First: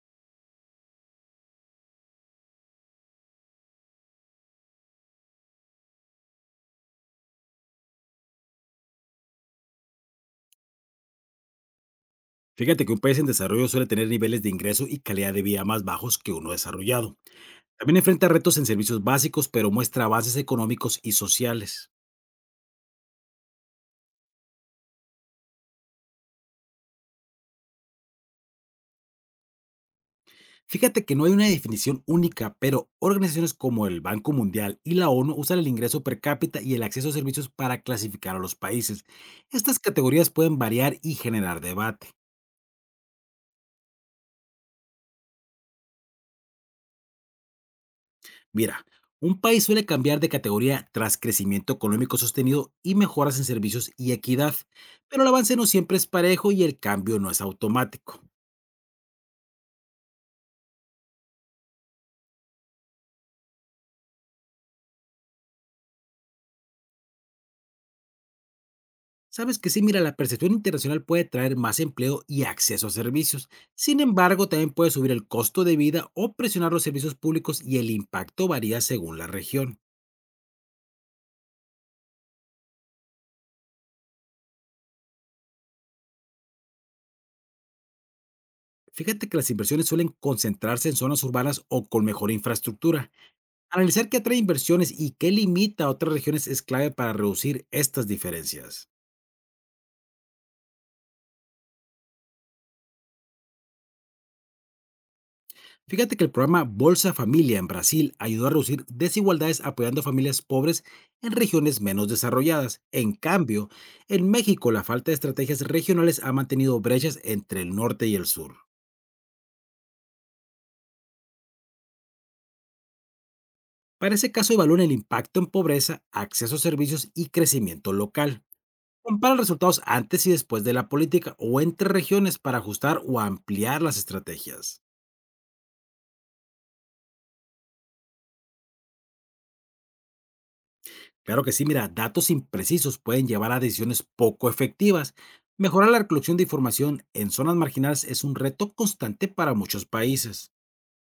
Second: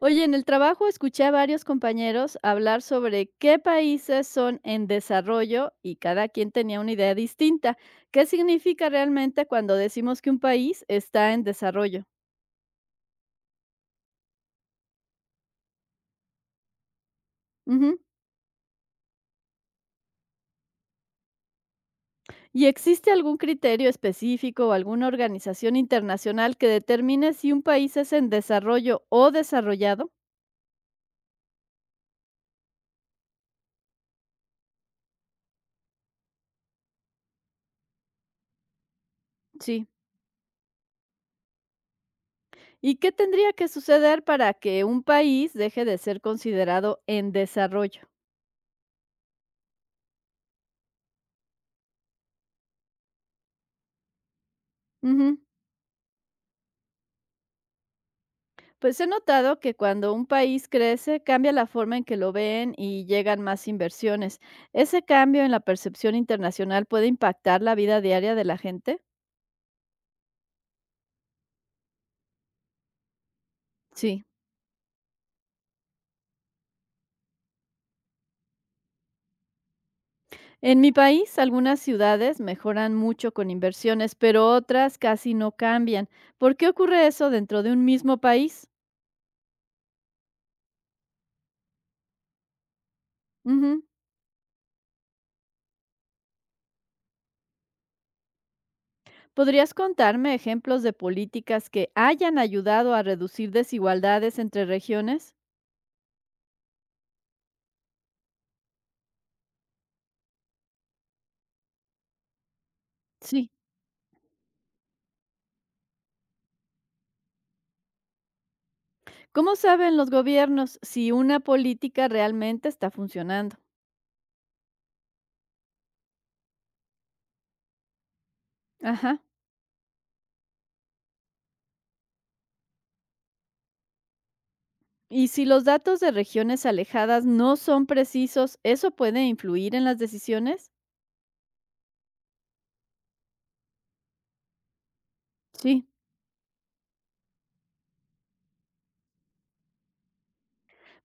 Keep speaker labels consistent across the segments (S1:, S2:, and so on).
S1: Oye, en el trabajo escuché a varios compañeros hablar sobre qué países son en desarrollo y cada quien tenía una idea distinta. ¿Qué significa realmente cuando decimos que un país está en desarrollo?
S2: Fíjate que un país en desarrollo suele tener niveles de ingreso y calidad de vida más bajos que uno desarrollado. También
S1: Ujú.
S2: enfrenta retos en servicios básicos, pero muestra avances económicos y sociales.
S1: ¿Y existe algún criterio específico o alguna organización internacional que determine si un país es en desarrollo o desarrollado?
S2: Fíjate que no hay una definición única, pero organizaciones como el Banco Mundial y la ONU usan el ingreso per cápita y el acceso a servicios para clasificar a los países. Estas
S1: Sí.
S2: categorías pueden variar y generar debate.
S1: ¿Y qué tendría que suceder para que un país deje de ser considerado en desarrollo?
S2: Mira, un país suele cambiar de categoría tras crecimiento económico sostenido y mejoras en servicios y equidad, pero el
S1: Ujú.
S2: avance no siempre es parejo y el cambio no es automático.
S1: Pues he notado que cuando un país crece, cambia la forma en que lo ven y llegan más inversiones. ¿Ese cambio en la percepción internacional puede impactar la vida diaria de la gente?
S2: Sabes que sí, mira, la percepción internacional puede traer más empleo y acceso a servicios. Sin
S1: Sí.
S2: embargo, también puede subir el costo de vida o presionar los servicios públicos, y el impacto varía según la región.
S1: En mi país, algunas ciudades mejoran mucho con inversiones, pero otras casi no cambian. ¿Por qué ocurre eso dentro de un mismo país?
S2: Fíjate que las inversiones suelen concentrarse en zonas urbanas o con mejor infraestructura.
S1: Ujú.
S2: Analizar qué atrae inversiones y qué limita a otras regiones es clave para reducir estas diferencias.
S1: ¿Podrías contarme ejemplos de políticas que hayan ayudado a reducir desigualdades entre regiones?
S2: Fíjate que el programa Bolsa Familia en Brasil ayudó a reducir desigualdades apoyando a familias pobres en regiones menos desarrolladas. En
S1: Sí.
S2: cambio, en México la falta de estrategias regionales ha mantenido brechas entre el norte y el sur.
S1: ¿Cómo saben los gobiernos si una política realmente está funcionando?
S2: Para ese caso evalúen el impacto en pobreza, acceso a servicios y crecimiento local.
S1: Ajá.
S2: Compara resultados antes y después de la política o entre regiones para ajustar o ampliar las estrategias.
S1: Y si los datos de regiones alejadas no son precisos, ¿eso puede influir en las decisiones?
S2: Claro que sí, mira, datos imprecisos pueden llevar a decisiones poco efectivas.
S1: Sí.
S2: Mejorar la recolección de información en zonas marginales es un reto constante para muchos países.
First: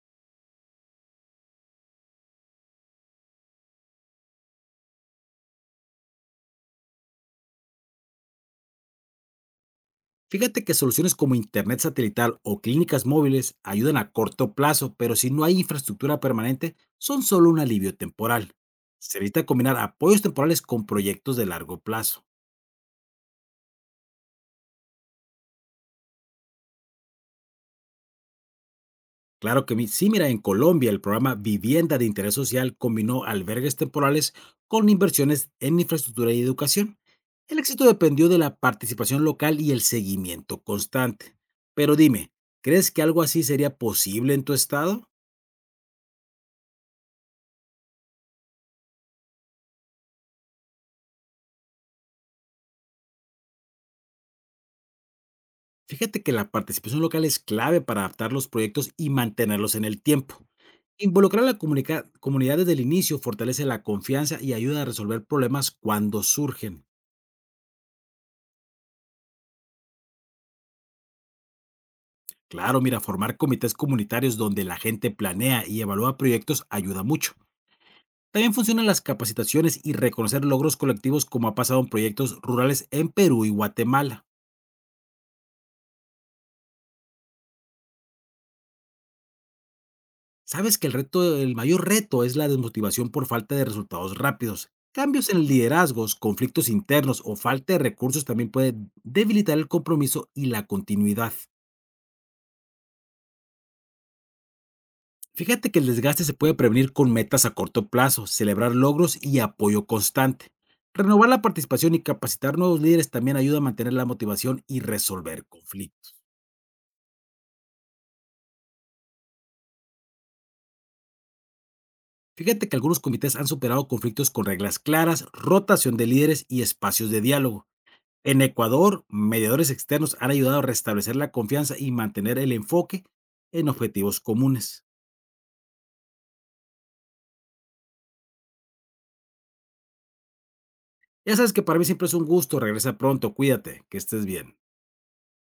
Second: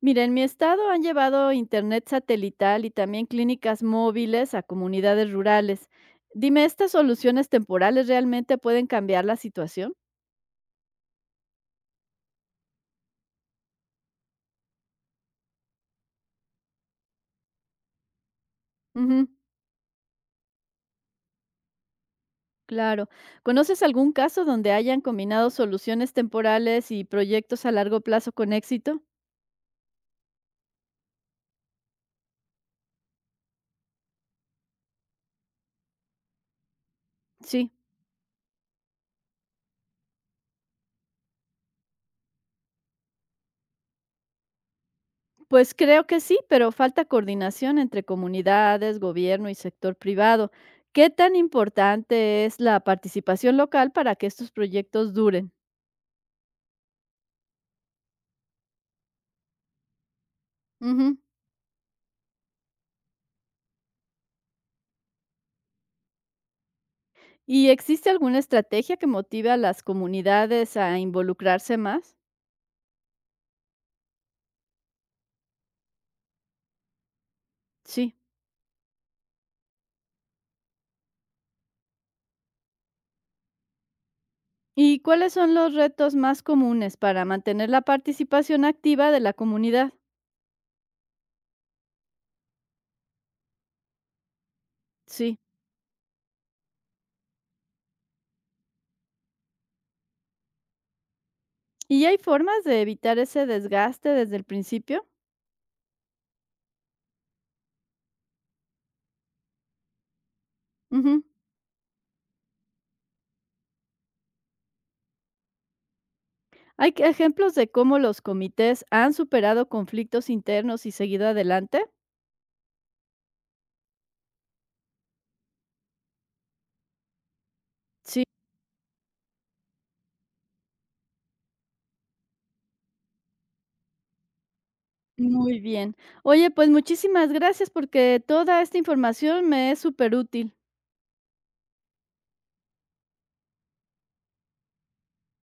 S1: Mira, en mi estado han llevado internet satelital y también clínicas móviles a comunidades rurales. Dime, ¿estas soluciones temporales realmente pueden cambiar la situación?
S2: Fíjate que soluciones como Internet satelital o clínicas móviles ayudan a corto plazo, pero si no hay infraestructura permanente, son solo un alivio temporal. Se
S1: Ujú,
S2: necesita combinar apoyos temporales con proyectos de largo plazo.
S1: claro. ¿Conoces algún caso donde hayan combinado soluciones temporales y proyectos a largo plazo con éxito?
S2: Claro que sí, mira, en Colombia el programa Vivienda de Interés Social combinó albergues temporales con inversiones en infraestructura y educación. El
S1: Sí.
S2: éxito dependió de la participación local y el seguimiento constante. Pero dime, ¿crees que algo así sería posible en tu estado?
S1: Pues creo que sí, pero falta coordinación entre comunidades, gobierno y sector privado. ¿Qué tan importante es la participación local para que estos proyectos duren?
S2: Fíjate que la participación local es clave para adaptar los proyectos y mantenerlos en el tiempo.
S1: Ujú.
S2: Involucrar a la comunidad desde el inicio fortalece la confianza y ayuda a resolver problemas cuando surgen.
S1: ¿Y existe alguna estrategia que motive a las comunidades a involucrarse más?
S2: Claro, mira, formar comités comunitarios donde la gente planea y evalúa proyectos ayuda mucho.
S1: Sí.
S2: También funcionan las capacitaciones y reconocer logros colectivos, como ha pasado en proyectos rurales en Perú y Guatemala.
S1: ¿Y cuáles son los retos más comunes para mantener la participación activa de la comunidad?
S2: Sabes que el reto, el mayor reto, es la desmotivación por falta de resultados rápidos. Cambios
S1: Sí.
S2: en liderazgos, conflictos internos o falta de recursos también puede debilitar el compromiso y la continuidad.
S1: ¿Y hay formas de evitar ese desgaste desde el principio?
S2: Fíjate que el desgaste se puede prevenir con metas a corto plazo, celebrar logros y apoyo constante.
S1: Ujú.
S2: Renovar la participación y capacitar nuevos líderes también ayuda a mantener la motivación y resolver conflictos.
S1: Ejemplos de cómo los comités han superado conflictos internos y seguido adelante?
S2: Fíjate que algunos comités han superado conflictos con reglas claras, rotación de líderes y espacios de diálogo.
S1: Sí,
S2: En Ecuador, mediadores externos han ayudado a restablecer la confianza y mantener el enfoque en objetivos comunes.
S1: muy bien. Oye, pues muchísimas gracias porque toda esta información me es súper útil.
S2: Ya sabes que para mí siempre es un gusto. Regresa pronto, cuídate, que estés bien.